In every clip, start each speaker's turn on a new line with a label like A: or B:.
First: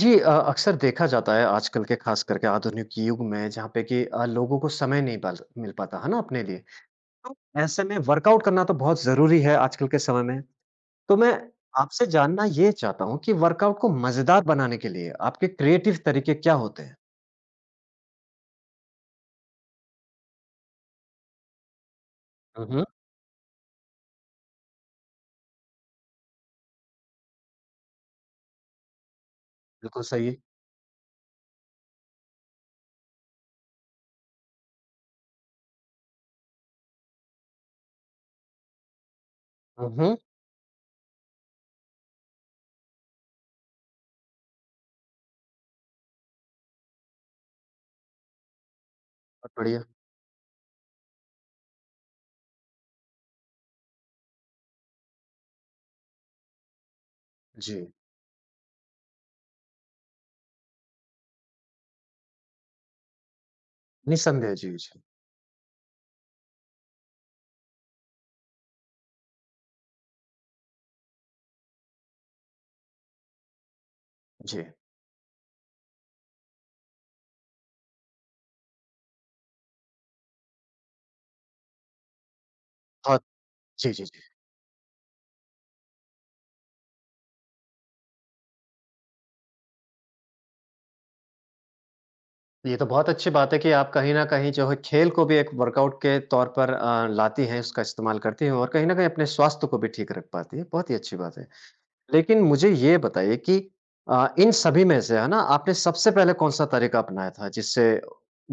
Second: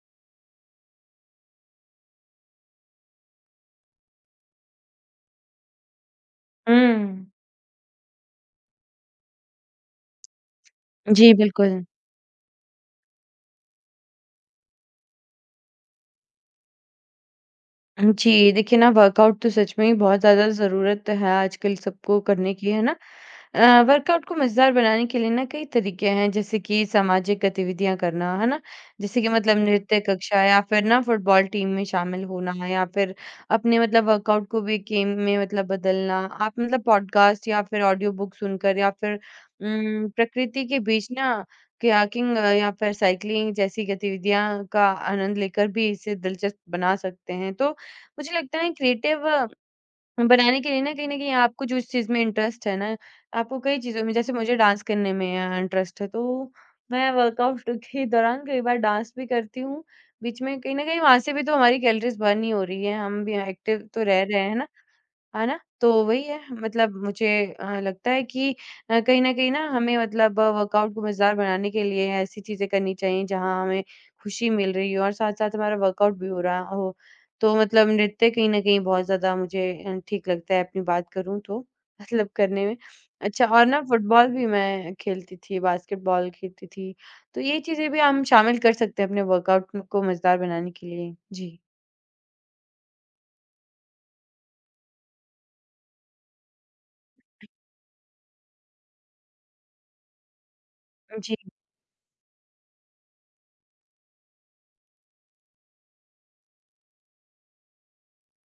A: जी अक्सर देखा जाता है आजकल के ख़ास करके आधुनिक युग में जहाँ पे कि लोगों को समय नहीं पल मिल पाता है ना अपने लिए।
B: हुँ।
A: तो ऐसे में वर्कआउट करना तो बहुत ज़रूरी है आजकल के समय में। तो मैं
B: जी, बिल्कुल।
A: आपसे जानना ये चाहता हूँ कि वर्कआउट को मज़ेदार बनाने के लिए आपके क्रिएटिव तरीके क्या होते हैं?
B: जी, देखिए ना वर्कआउट तो सच में ही बहुत ज़्यादा ज़रूरत है आजकल सबको करने
A: हुँ,
B: की, है
A: हुँ।
B: ना? वर्कआउट को मज़ेदार बनाने के लिए ना कई तरीके हैं जैसे कि सामाजिक गतिविधियां करना, है ना? जैसे कि मतलब नृत्य
A: बिल्कुल सही।
B: कक्षा या फिर ना फुटबॉल टीम में शामिल होना या फिर अपने मतलब वर्कआउट को भी गेम में मतलब बदलना। आप मतलब पॉडकास्ट या फिर ऑडियो बुक सुनकर या फिर
A: हुँ, हुँ।
B: प्रकृति के बीच ना कयाकिंग या फिर साइकिलिंग जैसी गतिविधियां का आनंद लेकर भी इसे दिलचस्प बना सकते हैं। तो मुझे लगता है क्रिएटिव
A: बहुत बढ़िया।
B: बनाने के लिए ना कहीं न कहीं आपको जो इस चीज़ में इंटरेस्ट है ना, आपको कई चीज़ों में जैसे मुझे डांस करने में इंटरेस्ट है, तो मैं वर्कआउट
A: जी।
B: के दौरान कई बार डांस भी करती हूँ। बीच में कहीं न कहीं वहाँ से भी तो हमारी कैलोरीज़ बर्न ही हो रही है, हम भी एक्टिव तो रह रहे
A: निसंदेह।
B: हैं ना।
A: जी, जी।
B: है ना? तो वही है मतलब मुझे लगता है कि कहीं न कहीं ना हमें मतलब वर्कआउट को मज़ेदार बनाने के लिए ऐसी चीज़ें करनी चाहिए जहाँ हमें खुशी
A: जी।
B: मिल रही हो और साथ-साथ हमारा वर्कआउट भी हो रहा हो। तो मतलब नृत्य कहीं न कहीं बहुत ज़्यादा मुझे ठीक लगता है अपनी बात करूँ तो मतलब करने में।
A: बहुत
B: अच्छा और ना
A: जी, जी, जी।
B: फुटबॉल भी मैं खेलती थी, बास्केटबॉल खेलती थी। तो ये चीज़ें भी हम शामिल कर सकते हैं अपने वर्कआउट को मज़ेदार बनाने के लिए। जी।
A: ये तो बहुत अच्छी बात है कि आप कहीं न कहीं जो है खेल को भी एक वर्कआउट के तौर पर लाती हैं, उसका इस्तेमाल करती हैं और कहीं न कहीं अपने स्वास्थ्य को भी ठीक रख पाती हैं, बहुत ही अच्छी
B: जी।
A: बात है। लेकिन मुझे ये बताइए कि इन सभी में से है ना आपने सबसे पहले कौन-सा तरीका अपनाया था जिससे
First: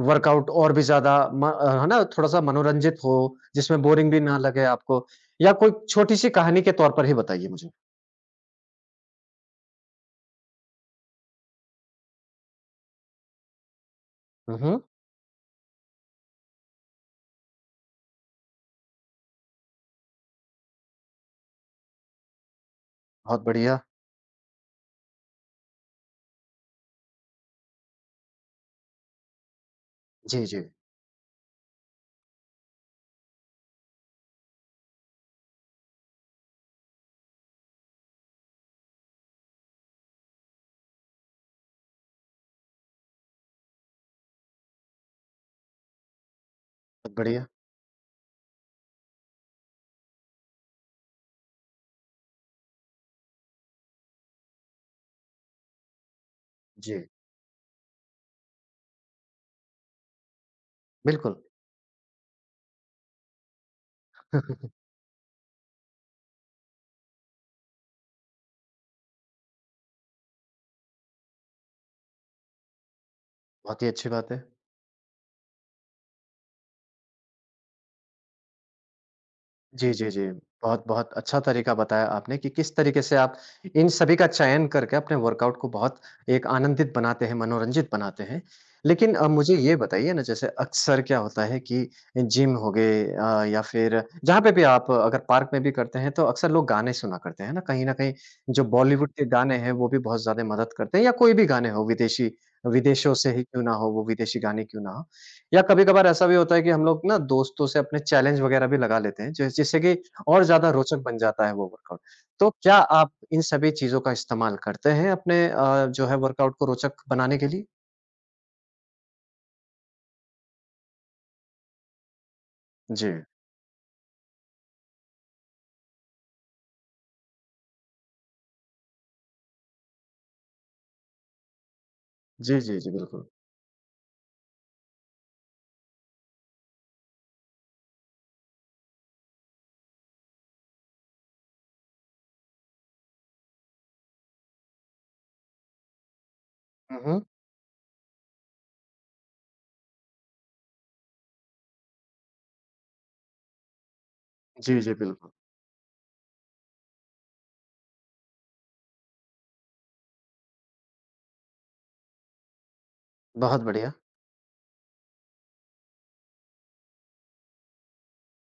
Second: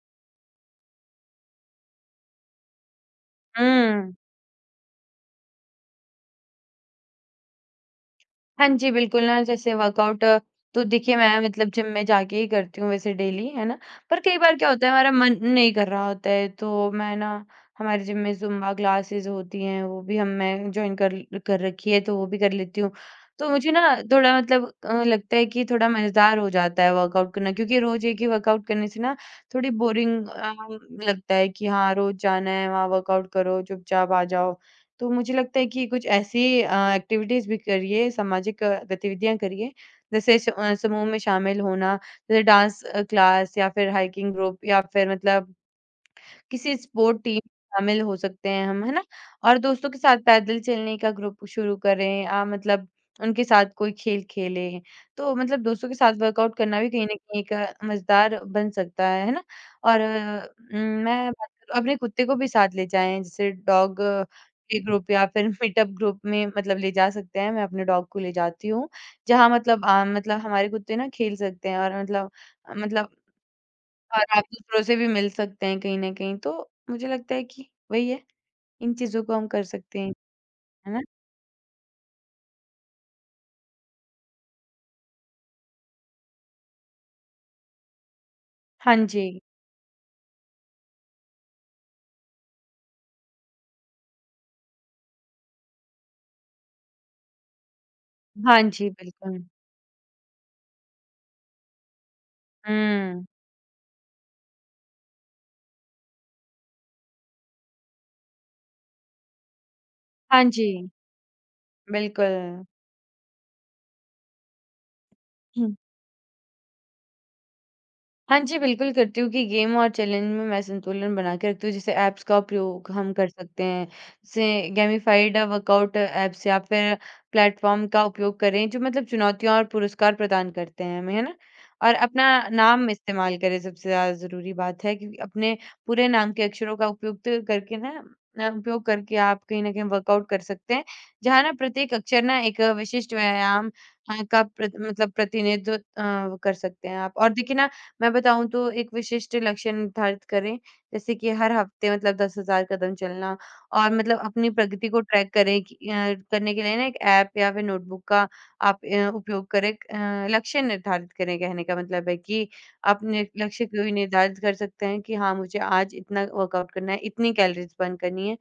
A: वर्कआउट और भी ज़्यादा है ना थोड़ा-सा मनोरंजित हो, जिसमें बोरिंग
B: हुँ।
A: भी ना लगे आपको या कोई छोटी-सी कहानी के तौर पर ही बताइए मुझे?
B: हाँ जी, बिल्कुल ना जैसे वर्कआउट तो देखिए मैं मतलब जिम में जाके ही करती हूँ वैसे डेली, है ना? पर कई बार
A: हुँ,
B: क्या
A: हुँ।
B: होता है हमारा मन नहीं कर रहा होता है तो मैं ना हमारे जिम में ज़ुम्बा क्लासेस होती हैं वो भी हम मैं जॉइन कर रखी है तो वो भी कर लेती हूँ।
A: बहुत
B: तो मुझे
A: बढ़िया।
B: ना थोड़ा मतलब लगता है कि थोड़ा मज़ेदार हो जाता है वर्कआउट करना क्योंकि रोज़ एक ही वर्कआउट करने से ना थोड़ी बोरिंग
A: जी, जी।
B: लगता है कि हाँ, रोज़ जाना है वहाँ वर्कआउट करो, चुपचाप आ जाओ। तो मुझे लगता है कि कुछ ऐसी एक्टिविटीज़ भी करिए, सामाजिक गतिविधियाँ करिए, जैसे समूह में शामिल होना, जैसे डांस क्लास या फिर हाइकिंग ग्रुप या फिर मतलब किसी
A: बहुत
B: स्पोर्ट टीम
A: बढ़िया।
B: में शामिल हो सकते हैं हम, है ना? और दोस्तों के साथ पैदल चलने का ग्रुप शुरू करें मतलब उनके साथ कोई खेल खेलें। तो मतलब दोस्तों के साथ वर्कआउट करना भी कहीं
A: जी,
B: न कहीं एक मज़ेदार बन सकता है ना? और मैं
A: बिल्कुल।
B: बात करूँ अपने कुत्ते को भी साथ ले जाएँ जैसे डॉग के ग्रुप या फिर मीटअप ग्रुप में मतलब ले जा सकते हैं। मैं अपने डॉग को ले जाती हूँ, जहाँ मतलब हमारे कुत्ते ना खेल सकते हैं और मतलब
A: बहुत ही अच्छी
B: और
A: बात है।
B: आप दूसरों से भी मिल सकते हैं कहीं न कहीं, तो मुझे लगता है कि वही है, इन चीज़ों को हम कर
A: जी,
B: सकते
A: जी,
B: हैं,
A: जी।
B: है ना?
A: बहुत-बहुत अच्छा तरीका बताया आपने कि किस तरीके से आप इन सभी का चयन करके अपने वर्कआउट को बहुत एक आनंदित बनाते हैं, मनोरंजित बनाते हैं।
B: हाँ
A: लेकिन
B: जी।
A: मुझे ये बताइए ना जैसे अक्सर क्या होता है कि जिम हो गए या फिर जहाँ पे भी आप अगर पार्क में भी करते हैं तो अक्सर लोग गाने सुना करते हैं ना, कहीं न कहीं
B: हाँ
A: जो
B: जी,
A: बॉलीवुड के
B: बिल्कुल।
A: गाने हैं वो भी बहुत ज़्यादा मदद करते हैं या कोई भी गाने हो विदेशी विदेशों
B: हुँ।
A: से ही क्यों ना हो, वो विदेशी गाने क्यों ना हो। या कभी-कभार ऐसा भी होता है कि हम लोग ना दोस्तों से अपने चैलेंज वगैरह भी लगा लेते हैं, जिससे कि और
B: हाँ
A: ज़्यादा
B: जी,
A: रोचक बन जाता है वो वर्कआउट।
B: बिल्कुल।
A: तो क्या आप इन सभी चीज़ों का इस्तेमाल करते हैं अपने जो है वर्कआउट को रोचक बनाने के लिए?
B: हाँ जी, बिल्कुल करती हूँ कि गेम और चैलेंज में मैं संतुलन बना के रखती हूँ। जैसे ऐप्स का उपयोग
A: जी।
B: हम कर सकते हैं, जैसे गेमिफाइड वर्कआउट ऐप्स या फिर प्लेटफ़ॉर्म का उपयोग करें, जो मतलब चुनौतियाँ और पुरस्कार प्रदान करते हैं हमें, है ना? और अपना
A: जी, जी,
B: नाम
A: जी, बिल्कुल।
B: इस्तेमाल करें, सबसे ज़्यादा ज़रूरी बात है क्योंकि अपने पूरे नाम के अक्षरों का उपयोग तो करके ना उपयोग करके आप कहीं न कहीं वर्कआउट कर सकते हैं, जहाँ ना प्रत्येक अक्षर ना एक विशिष्ट व्यायाम का प्रत मतलब प्रतिनिधित्व वो कर सकते हैं
A: हुँ,
B: आप।
A: हुँ।
B: और देखिए ना मैं बताऊँ तो एक विशिष्ट लक्ष्य निर्धारित करें, जैसे कि हर हफ्ते मतलब 10,000 कदम चलना और मतलब अपनी
A: जी,
B: प्रगति
A: जी,
B: को
A: बिल्कुल।
B: ट्रैक करें कि करने के लिए ना एक ऐप या फिर नोटबुक का आप उपयोग करें। लक्ष्य निर्धारित करें कहने का मतलब है कि अपने
A: बहुत
B: लक्ष्य को
A: बढ़िया।
B: भी निर्धारित कर सकते हैं कि हाँ, मुझे आज इतना वर्कआउट करना है, इतनी कैलोरीज़ बर्न करनी है।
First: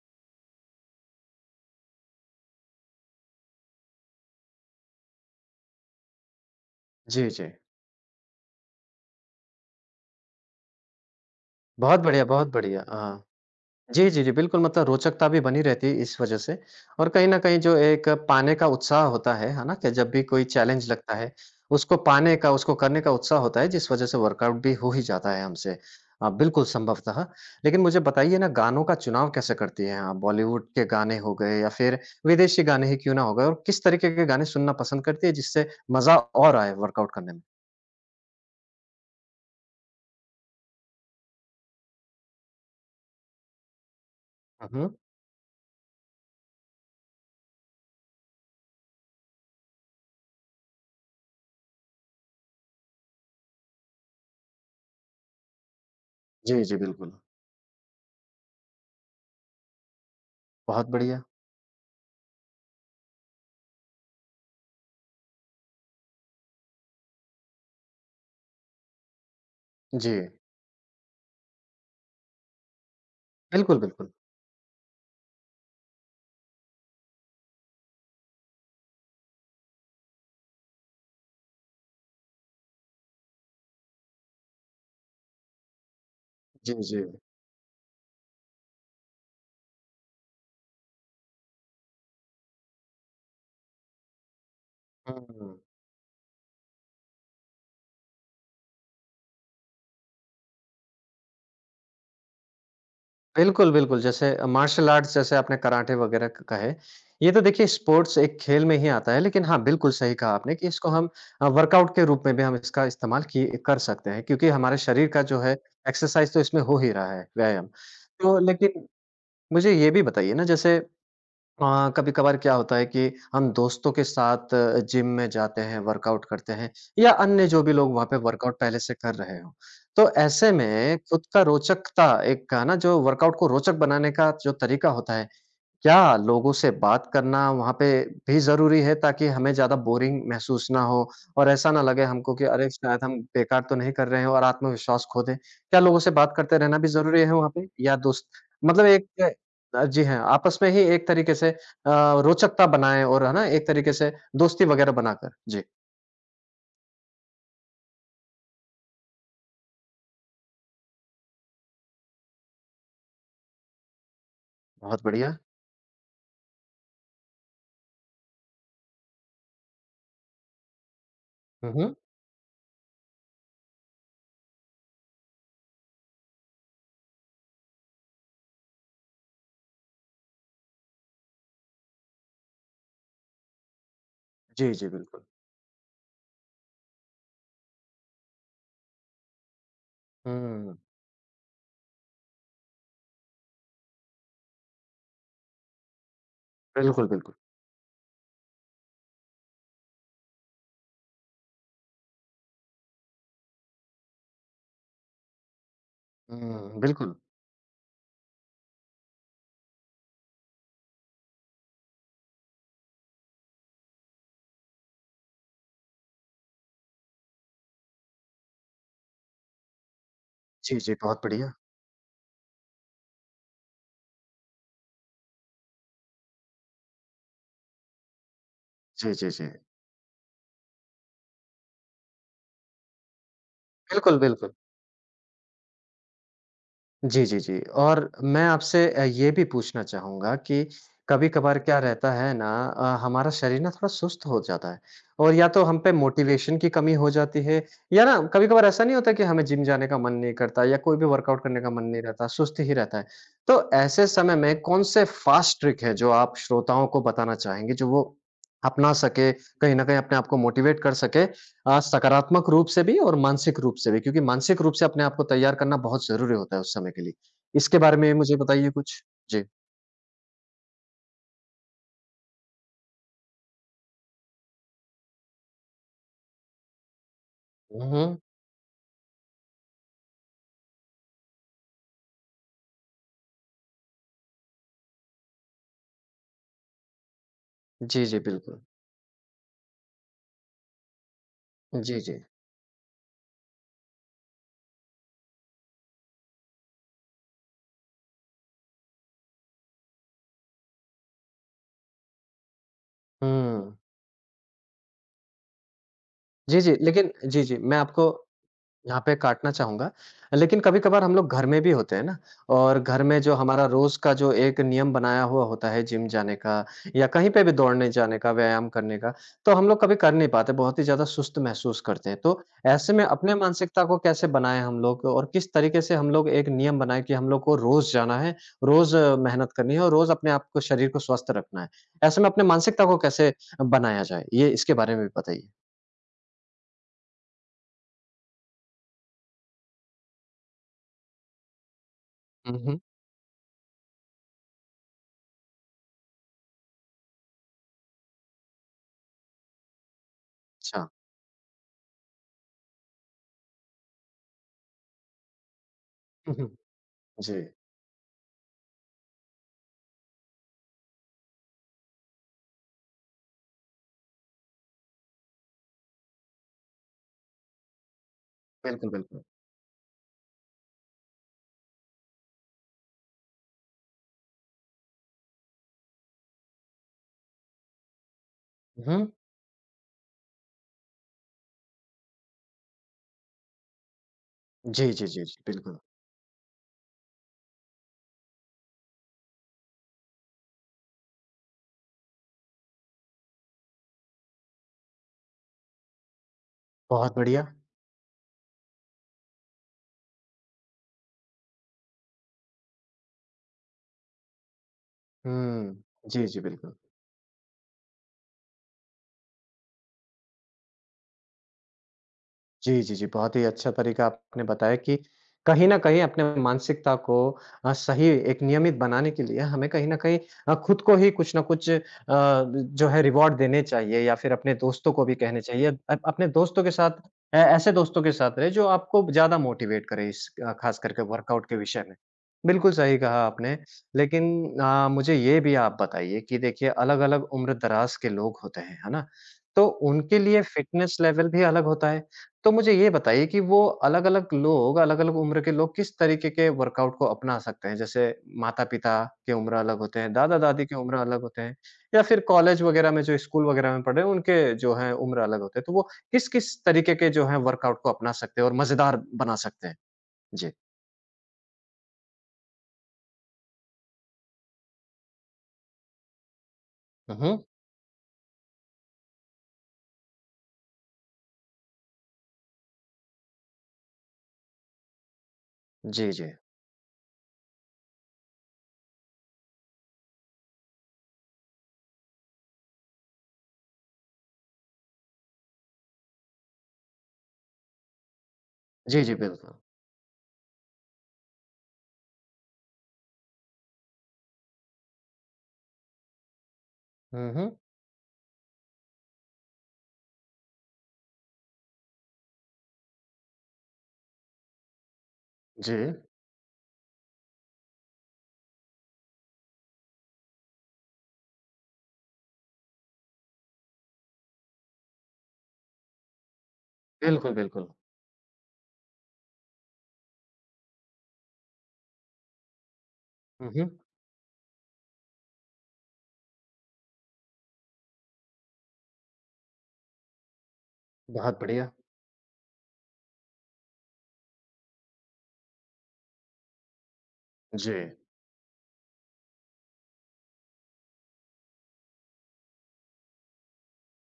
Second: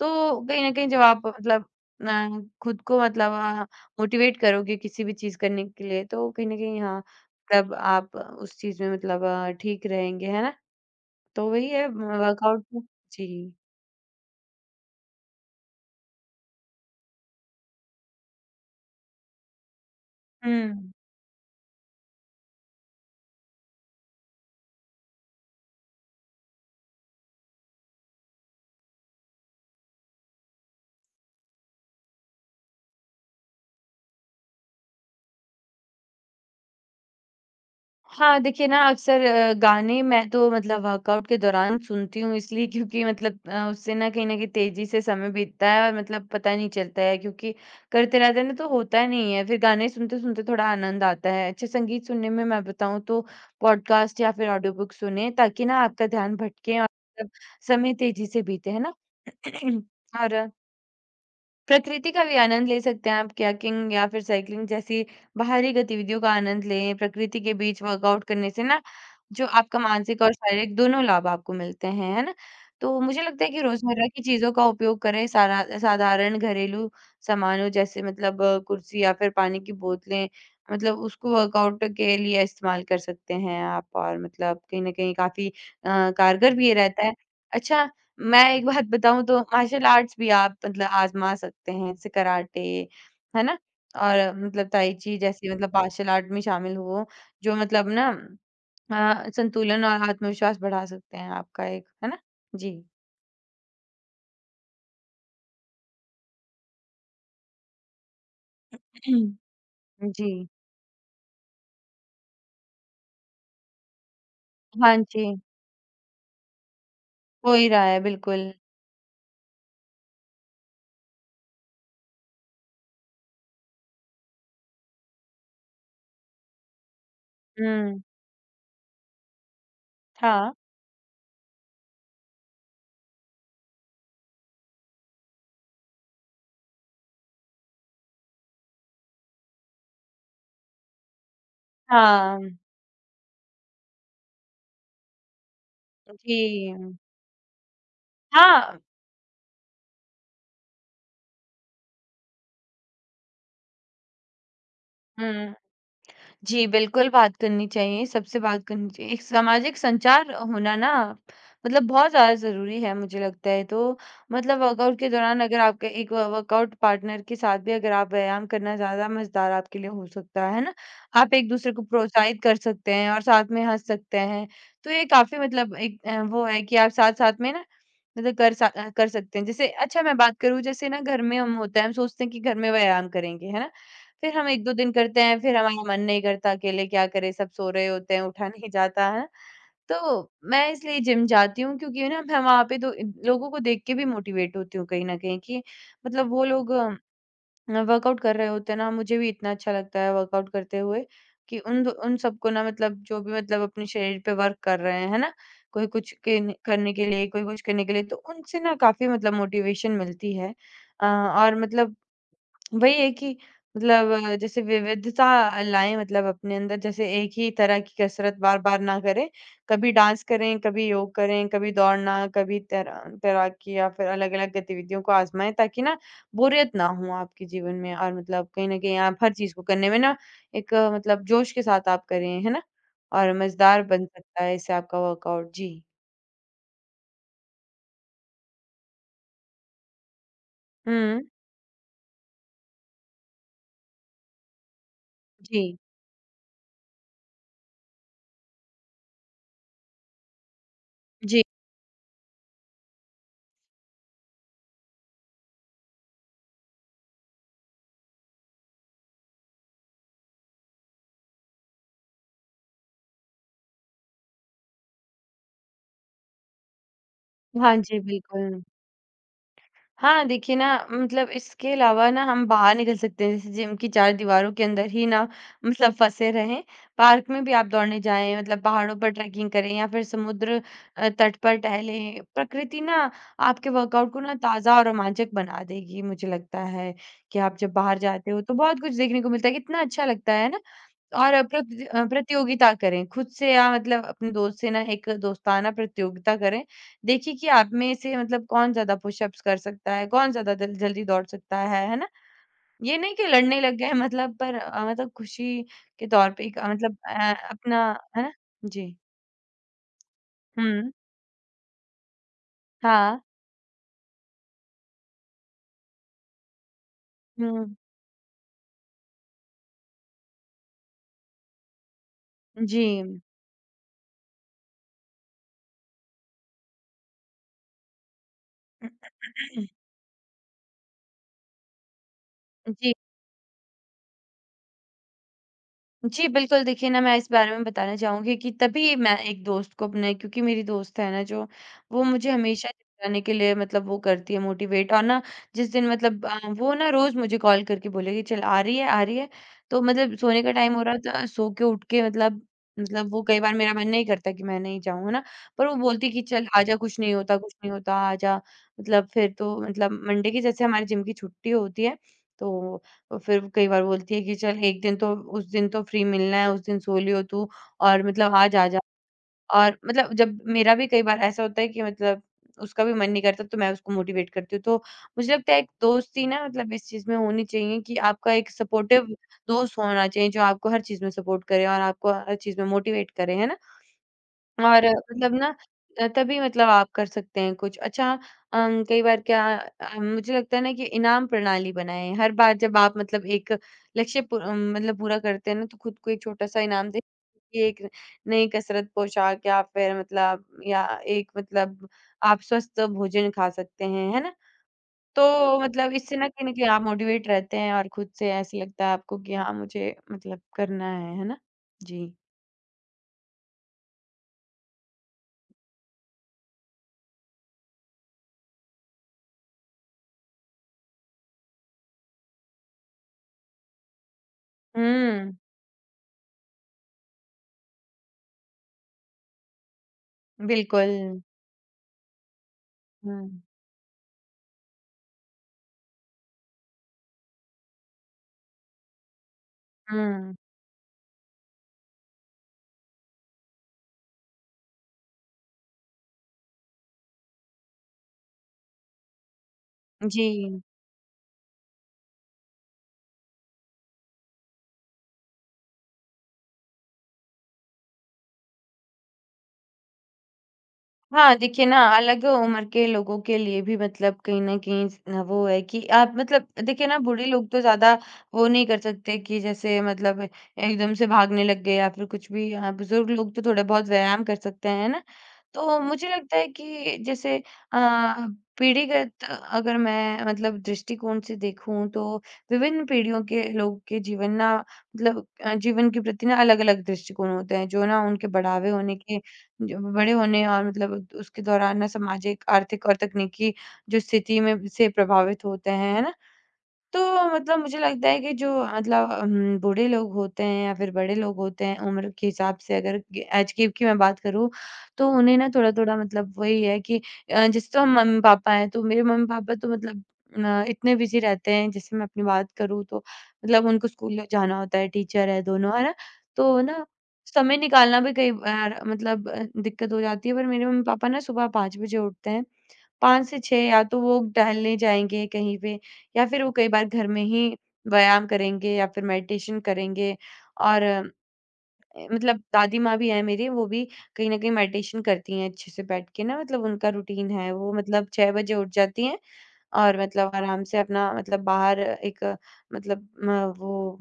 B: तो कहीं न कहीं जब आप मतलब अ, खुद को मतलब मोटिवेट करोगे किसी भी चीज़ करने के लिए तो कहीं न कहीं हाँ,
A: जी, जी।
B: मतलब आप उस चीज़ में मतलब ठीक रहेंगे, है ना? तो वही है
A: बहुत बढ़िया, बहुत
B: वर्कआउट
A: बढ़िया। हाँ।
B: जी।
A: जी, जी, जी। बिल्कुल, मतलब रोचकता भी बनी रहती है इस वजह से और कहीं न कहीं जो एक पाने का उत्साह होता है ना? कि जब भी कोई चैलेंज
B: हुँ।
A: लगता है, उसको पाने का, उसको करने का उत्साह होता है, जिस वजह से वर्कआउट भी हो ही जाता है हमसे। बिल्कुल संभवतः। लेकिन मुझे बताइए ना, गानों का चुनाव कैसे करती हैं आप? बॉलीवुड के गाने हो गए या फिर विदेशी गाने ही क्यों ना हो गए और किस तरीके के गाने सुनना पसंद करती है, जिससे मज़ा और आए वर्कआउट करने में?
B: हाँ, देखिए ना अक्सर गाने मैं तो मतलब वर्कआउट के दौरान सुनती हूँ इसलिए क्योंकि मतलब उससे ना कहीं न कहीं
A: हुँ,
B: तेज़ी
A: हुँ।
B: से समय बीतता है और मतलब पता नहीं चलता है क्योंकि करते रहते हैं ना तो होता नहीं है। फिर गाने सुनते-सुनते थोड़ा आनंद आता है। अच्छा संगीत सुनने में मैं बताऊँ तो पॉडकास्ट या फिर ऑडियो बुक सुनें ताकि ना आपका ध्यान
A: जी, जी,
B: भटके और
A: बिल्कुल।
B: मतलब समय तेज़ी से बीते, है ना? और
A: बहुत बढ़िया।
B: प्रकृति का भी आनंद ले सकते हैं आप कायाकिंग या फिर साइकिलिंग जैसी बाहरी गतिविधियों का आनंद लें। प्रकृति के बीच वर्कआउट करने से ना जो आपका
A: जी।
B: मानसिक और शारीरिक दोनों लाभ आपको मिलते हैं, है ना? तो मुझे लगता है कि
A: बिल्कुल,
B: रोज़मर्रा
A: बिल्कुल।
B: की चीज़ों का उपयोग करें, सारा साधारण घरेलू सामानों जैसे मतलब कुर्सी या फिर पानी की बोतलें मतलब उसको वर्कआउट के लिए इस्तेमाल कर सकते हैं आप और मतलब कहीं न कहीं काफ़ी कारगर भी
A: जी,
B: ये
A: जी।
B: रहता है। अच्छा मैं एक बात बताऊँ तो मार्शल आर्ट्स भी आप मतलब आज़मा सकते हैं, जैसे कराटे, है ना? और मतलब ताइ ची जैसी
A: हुँ।
B: मतलब मार्शल आर्ट में शामिल हो, जो मतलब ना संतुलन और आत्मविश्वास बढ़ा सकते हैं आपका एक, है ना? जी।
A: बिल्कुल, बिल्कुल। जैसे मार्शल आर्ट्स जैसे आपने कराटे वगैरह क कहे, ये तो देखिए स्पोर्ट्स एक खेल में ही आता है, लेकिन
B: हम्म।
A: हाँ, बिल्कुल सही कहा
B: जी।
A: आपने कि इसको हम वर्कआउट के रूप में भी हम इसका इस्तेमाल किए कर सकते हैं क्योंकि हमारे
B: हाँ
A: शरीर का
B: जी,
A: जो है एक्सरसाइज़ तो इसमें हो ही रहा है,
B: हो
A: व्यायाम।
B: ही रहा है,
A: तो
B: बिल्कुल।
A: लेकिन मुझे ये भी बताइए ना जैसे हाँ, कभी-कभार क्या होता है कि हम दोस्तों के साथ जिम में जाते हैं, वर्कआउट करते हैं या अन्य जो भी लोग
B: हुँ,
A: वहाँ पे वर्कआउट पहले से कर रहे हों। तो ऐसे
B: हाँ,
A: में खुद का रोचकता एक का ना जो वर्कआउट को रोचक बनाने का जो तरीका होता है, क्या लोगों से बात करना वहाँ पे भी ज़रूरी है ताकि हमें ज़्यादा बोरिंग महसूस ना हो और ऐसा ना लगे हमको
B: हाँ,
A: कि अरे! शायद हम बेकार तो नहीं कर रहे हैं और आत्मविश्वास खो दें। क्या लोगों से बात करते रहना भी
B: जी।
A: ज़रूरी है वहाँ पे या दोस्त
B: हाँ,
A: मतलब एक जी हाँ, आपस में ही एक तरीके से रोचकता बनाएँ और है ना, एक तरीके से दोस्ती वगैरह बनाकर।
B: हुँ।
A: जी,
B: जी, बिल्कुल बात करनी चाहिए, सबसे बात करनी चाहिए। एक सामाजिक संचार होना ना मतलब बहुत ज़्यादा ज़रूरी है मुझे लगता है। तो मतलब वर्कआउट
A: बहुत
B: के
A: बढ़िया।
B: दौरान अगर आपके एक व वर्कआउट पार्टनर के साथ भी अगर आप व्यायाम करना ज़्यादा मज़ेदार आपके लिए हो सकता है ना? आप
A: हुँ,
B: एक-दूसरे को
A: हुँ।
B: प्रोत्साहित कर सकते हैं और साथ में हँस सकते हैं। तो ये काफ़ी मतलब एक वो है कि आप साथ-साथ में ना मतलब कर सकते हैं। जैसे अच्छा मैं बात करूँ जैसे ना घर में हम होता है, हम सोचते हैं कि घर में व्यायाम करेंगे, है ना? फिर हम
A: जी,
B: 1-2
A: जी,
B: दिन करते
A: बिल्कुल।
B: हैं, फिर हमारा मन नहीं करता, अकेले क्या करें, सब सो रहे होते हैं, उठा नहीं जाता है। तो मैं
A: हुँ,
B: इसलिए जिम जाती हूँ क्योंकि ना मैं वहाँ पे तो लोगों को देख के भी मोटिवेट होती हूँ कहीं न कहीं कि मतलब वो लोग
A: बिल्कुल, बिल्कुल।
B: वर्कआउट कर रहे होते हैं ना, मुझे भी इतना अच्छा लगता है वर्कआउट करते हुए कि उन सबको ना मतलब जो भी मतलब अपने शरीर पे वर्क कर रहे हैं, है ना? कोई कुछ केन
A: हुँ,
B: करने के
A: बिल्कुल।
B: लिए, कोई कुछ करने के लिए, तो उनसे ना काफ़ी मतलब मोटिवेशन मिलती है। और मतलब वही है कि मतलब जैसे विविधता लाएँ मतलब अपने अंदर, जैसे एक ही तरह की कसरत बार-बार ना करें। कभी डांस करें,
A: जी,
B: कभी
A: जी,
B: योग
A: बहुत
B: करें,
A: बढ़िया।
B: कभी दौड़ना, कभी तैराकी या फिर अलग-अलग गतिविधियों को आज़माएँ ताकि ना बोरियत ना हो आपके जीवन में और मतलब कहीं न कहीं
A: जी,
B: आप
A: जी,
B: हर
A: जी।
B: चीज़ को करने में ना एक मतलब जोश के साथ आप करें, है ना? और मज़ेदार बन
A: बिल्कुल,
B: सकता
A: बिल्कुल।
B: है इससे आपका वर्कआउट। जी।
A: जी, जी, जी। और मैं आपसे ये भी पूछना चाहूँगा कि
B: हुँ।
A: कभी-कभार क्या रहता है ना हमारा शरीर ना थोड़ा सुस्त हो जाता है और या तो
B: जी।
A: हम पे मोटिवेशन की कमी हो जाती है या ना कभी-कभार ऐसा नहीं होता कि हमें जिम जाने का मन नहीं करता या कोई भी वर्कआउट
B: जी।
A: करने का मन नहीं रहता, सुस्त ही रहता है। तो ऐसे समय में कौन-से फ़ास्ट ट्रिक है जो आप श्रोताओं को बताना चाहेंगे, जो वो अपना सके, कहीं न कहीं अपने आप को मोटिवेट कर सके सकारात्मक रूप से भी और मानसिक रूप से भी क्योंकि मानसिक रूप से अपने आप को तैयार करना बहुत ज़रूरी होता है उस समय के लिए।
B: हाँ
A: इसके बारे
B: जी,
A: में मुझे
B: बिल्कुल।
A: बताइए कुछ? जी।
B: हाँ, देखिए ना मतलब इसके अलावा ना हम बाहर निकल सकते हैं, जैसे जिम की चार दीवारों के अंदर ही ना मतलब फँसे रहें। पार्क में भी आप
A: हुँ,
B: दौड़ने
A: हुँ।
B: जाएँ, मतलब पहाड़ों पर ट्रैकिंग करें या फिर समुद्र तट पर टहलें। प्रकृति ना आपके वर्कआउट को ना ताज़ा और रोमांचक बना देगी, मुझे लगता है कि आप जब बाहर
A: जी, जी,
B: जाते हो तो
A: बिल्कुल।
B: बहुत कुछ देखने को मिलता है, कितना अच्छा लगता है ना? और
A: जी, जी।
B: प्रतियोगिता करें, खुद से या मतलब अपने दोस्त से ना एक दोस्ताना प्रतियोगिता करें। देखिए कि आप में से मतलब कौन ज़्यादा पुशअप्स कर सकता है, कौन ज़्यादा दल जल्दी दौड़ सकता है ना? ये नहीं कि लड़ने लग
A: हुँ।
B: गए मतलब पर मतलब खुशी के तौर पे एक
A: जी, जी,
B: मतलब
A: लेकिन जी, जी, मैं
B: अपना
A: आपको
B: है ना? जी।
A: यहाँ पे काटना चाहूँगा। लेकिन
B: हुँ।
A: कभी-कभार हम लोग घर में भी होते हैं ना और घर में
B: हाँ।
A: जो हमारा रोज़ का जो एक नियम बनाया हुआ होता है जिम जाने का या कहीं पे भी
B: हुँ।
A: दौड़ने जाने का, व्यायाम करने का, तो हम लोग कभी कर नहीं पाते, बहुत ही ज़्यादा सुस्त महसूस करते हैं। तो
B: जी।
A: ऐसे में अपने मानसिकता को कैसे बनाएँ हम लोग और किस तरीके से हम लोग एक नियम बनाएँ कि हम लोग को रोज़ जाना है, रोज़ मेहनत करनी है और रोज़ अपने आप को शरीर को स्वस्थ रखना है। ऐसे में अपने मानसिकता
B: जी।
A: को कैसे बनाया जाए? ये इसके बारे में भी बताइए।
B: जी, बिल्कुल, देखिए ना, मैं इस बारे में बताना चाहूँगी कि तभी मैं एक दोस्त को अपने क्योंकि मेरी दोस्त है ना जो, वो मुझे
A: हुँ,
B: हमेशा
A: हुँ।
B: चिढ़ाने के लिए मतलब वो करती है मोटिवेट और ना जिस दिन मतलब वो ना रोज़ मुझे कॉल करके बोलेगी, "चल, आ रही है? आ रही है?" तो मतलब सोने का टाइम हो
A: अच्छा।
B: रहा था, सो के उठ के मतलब वो कई बार मेरा मन नहीं करता कि मैं नहीं जाऊँ, है ना? पर वो बोलती कि,
A: हुँ,
B: "चल,
A: हुँ।
B: आजा,
A: जी।
B: कुछ नहीं होता, आजा।" मतलब फिर तो मतलब मंडे की जैसे हमारी जिम की छुट्टी होती है, तो और फिर कई बार बोलती है कि चल एक दिन तो उस दिन तो फ्री मिलना है, उस दिन सो लियो तू और मतलब आज आ जा।
A: बिल्कुल, बिल्कुल।
B: और मतलब जब मेरा भी कई बार ऐसा होता है कि मतलब उसका भी मन नहीं करता तो मैं उसको मोटिवेट करती हूँ। तो मुझे लगता है एक दोस्ती ना मतलब इस चीज़ में होनी चाहिए कि आपका एक
A: हुँ,
B: सपोर्टिव दोस्त होना चाहिए जो आपको हर चीज़ में सपोर्ट करे और आपको हर चीज़ में मोटिवेट करे, है ना? और
A: जी, जी, जी,
B: मतलब
A: जी,
B: ना
A: बिल्कुल।
B: तभी मतलब आप कर सकते हैं कुछ। अच्छा कई बार क्या मुझे लगता है ना कि इनाम प्रणाली बनाएँ। हर बार जब आप मतलब एक लक्ष्य मतलब पूरा करते हैं ना तो खुद को एक छोटा-सा इनाम दें।
A: बहुत बढ़िया।
B: कि एक नई कसरत पोशाक या फिर मतलब या एक मतलब आप स्वस्थ भोजन खा सकते हैं, है ना? तो
A: हुँ।
B: मतलब इससे
A: जी,
B: ना
A: जी,
B: कहीं न कहीं
A: बिल्कुल।
B: आप मोटिवेट रहते हैं और खुद से ऐसे लगता है आपको कि हाँ, मुझे मतलब करना है ना? जी।
A: जी, जी, जी। बहुत ही अच्छा तरीका आपने बताया कि कहीं न कहीं अपने मानसिकता को सही एक नियमित बनाने के लिए हमें कहीं न कहीं खुद को ही कुछ न कुछ जो है रिवॉर्ड देने चाहिए या फिर अपने दोस्तों को भी
B: हुँ,
A: कहने चाहिए। अप अपने दोस्तों के साथ ए ऐसे दोस्तों के साथ रहें जो आपको ज़्यादा मोटिवेट करें इस ख़ास
B: बिल्कुल।
A: करके वर्कआउट के विषय में। बिल्कुल सही
B: हुँ।
A: कहा आपने। लेकिन मुझे ये भी आप बताइए कि देखिए अलग-अलग उम्र दराज़ के लोग होते हैं, है ना? तो उनके
B: हुँ,
A: लिए फ़िटनेस लेवल भी अलग होता है। तो मुझे ये बताइए कि वो अलग-अलग लोग, अलग-अलग उम्र के लोग किस तरीके के वर्कआउट को अपना सकते हैं? जैसे माता-पिता की उम्र अलग होते हैं,
B: जी।
A: दादा-दादी की उम्र अलग होते हैं या फिर कॉलेज वगैरह में जो स्कूल वगैरह में पढ़े हैं, उनके जो हैं उम्र अलग होते हैं। तो वो किस-किस तरीके के जो हैं वर्कआउट को अपना सकते हैं और मज़ेदार बना सकते हैं? जी।
B: हाँ, देखिए ना अलग उम्र के लोगों के लिए भी मतलब कहीं न कहीं स ना वो है कि आप मतलब देखिए ना
A: हुँ,
B: बूढ़े
A: हुँ।
B: लोग तो ज़्यादा वो नहीं कर सकते कि जैसे मतलब एकदम से भागने लग गए या फिर कुछ भी। हाँ, बुज़ुर्ग लोग तो थोड़े बहुत व्यायाम कर सकते हैं, है ना? तो मुझे
A: जी, जी।
B: लगता है कि जैसे अ, पीढ़ीगत अगर मैं मतलब दृष्टिकोण से देखूँ तो विभिन्न पीढ़ियों के लोग के जीवन ना मतलब जीवन के प्रति ना अलग-अलग दृष्टिकोण होते हैं, जो ना उनके बढ़ावे होने
A: जी, जी,
B: के
A: बिल्कुल।
B: जो बड़े होने और मतलब उसके दौरान ना सामाजिक, आर्थिक और तकनीकी जो स्थिति में से प्रभावित होते हैं, है ना? तो
A: हुँ, हुँ।
B: मतलब मुझे लगता है कि जो मतलब बूढ़े लोग होते हैं या फिर बड़े लोग होते हैं उम्र के हिसाब से अगर एज की मैं बात करूँ तो उन्हें ना
A: जी।
B: थोड़ा-थोड़ा मतलब वही है कि जैसे तो मम्मी पापा हैं तो मेरे मम्मी पापा तो मतलब इतने बिजी रहते हैं जैसे मैं अपनी बात करूँ तो मतलब उनको स्कूल जाना होता है, टीचर है दोनों, है ना? तो ना
A: बिल्कुल,
B: समय
A: बिल्कुल।
B: निकालना भी कई बार मतलब दिक्कत हो जाती है पर मेरे मम्मी पापा ना सुबह 5 बजे उठते हैं। 5 से
A: हुँ,
B: 6
A: हुँ।
B: या तो वो टहलने जाएँगे कहीं पे या फिर वो कई बार घर में ही व्यायाम करेंगे या फिर मेडिटेशन करेंगे और
A: बहुत बढ़िया।
B: मतलब दादी माँ भी है मेरी, वो भी कहीं न कहीं मेडिटेशन करती हैं अच्छे से बैठ के ना। मतलब उनका रूटीन है,
A: जी।
B: वो मतलब 6 बजे उठ जाती हैं और मतलब आराम से अपना मतलब बाहर एक मतलब म वो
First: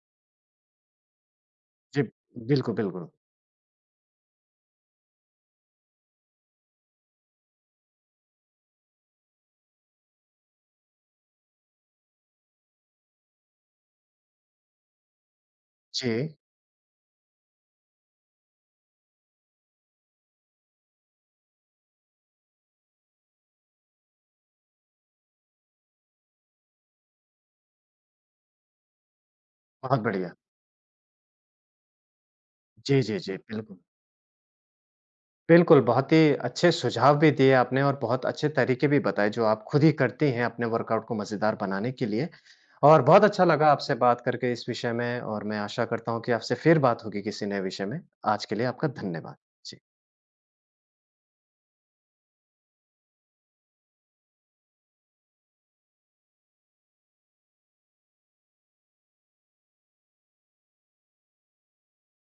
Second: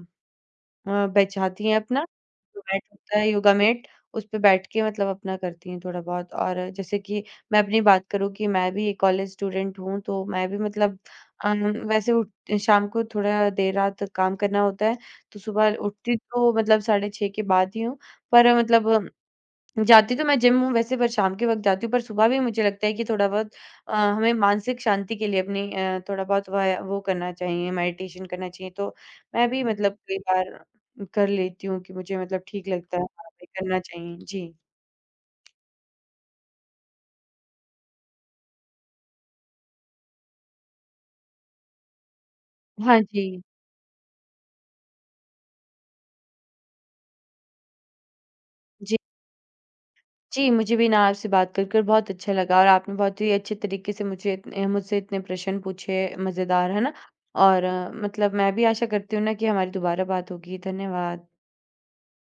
B: बैठाती हैं
A: जी,
B: अपना, जो
A: बिल्कुल,
B: मैट
A: बिल्कुल।
B: होता है, योगा मैट, उस पे बैठ के मतलब अपना करती हैं थोड़ा बहुत। और जैसे कि मैं अपनी बात करूँ कि मैं भी एक कॉलेज स्टूडेंट हूँ, तो मैं भी मतलब अ, वैसे उठ शाम को थोड़ा देर रात काम करना होता है, तो सुबह उठती
A: जी,
B: तो मतलब साढ़े 6 के बाद ही हूँ, पर मतलब जाती तो मैं जिम हूँ वैसे, पर शाम के वक़्त जाती हूँ। पर सुबह भी मुझे लगता है कि थोड़ा-बहुत हमें मानसिक शांति के लिए अपनी थोड़ा-बहुत वह वो करना चाहिए, मेडिटेशन करना चाहिए। तो मैं भी मतलब
A: बहुत
B: कई
A: बढ़िया।
B: बार कर लेती हूँ कि मुझे मतलब ठीक लगता
A: जी,
B: है,
A: जी,
B: हाँ,
A: जी,
B: ये
A: बिल्कुल।
B: करना चाहिए। जी।
A: बिल्कुल, बहुत ही अच्छे सुझाव भी दिए आपने और बहुत अच्छे तरीके भी बताए जो आप खुद ही करती हैं अपने वर्कआउट को मज़ेदार बनाने के लिए।
B: हाँ
A: और बहुत
B: जी।
A: अच्छा लगा आपसे बात करके इस विषय में और मैं आशा करता हूँ कि आपसे फिर बात होगी किसी नए विषय में। आज के लिए आपका
B: जी,
A: धन्यवाद। जी।
B: जी, मुझे भी ना आपसे बात कर कर बहुत अच्छा लगा और आपने बहुत ही अच्छे तरीके से मुझे इतने मुझसे इतने प्रश्न पूछे, मज़ेदार, है ना? और मतलब मैं भी आशा करती हूँ ना कि हमारी दोबारा बात होगी। धन्यवाद।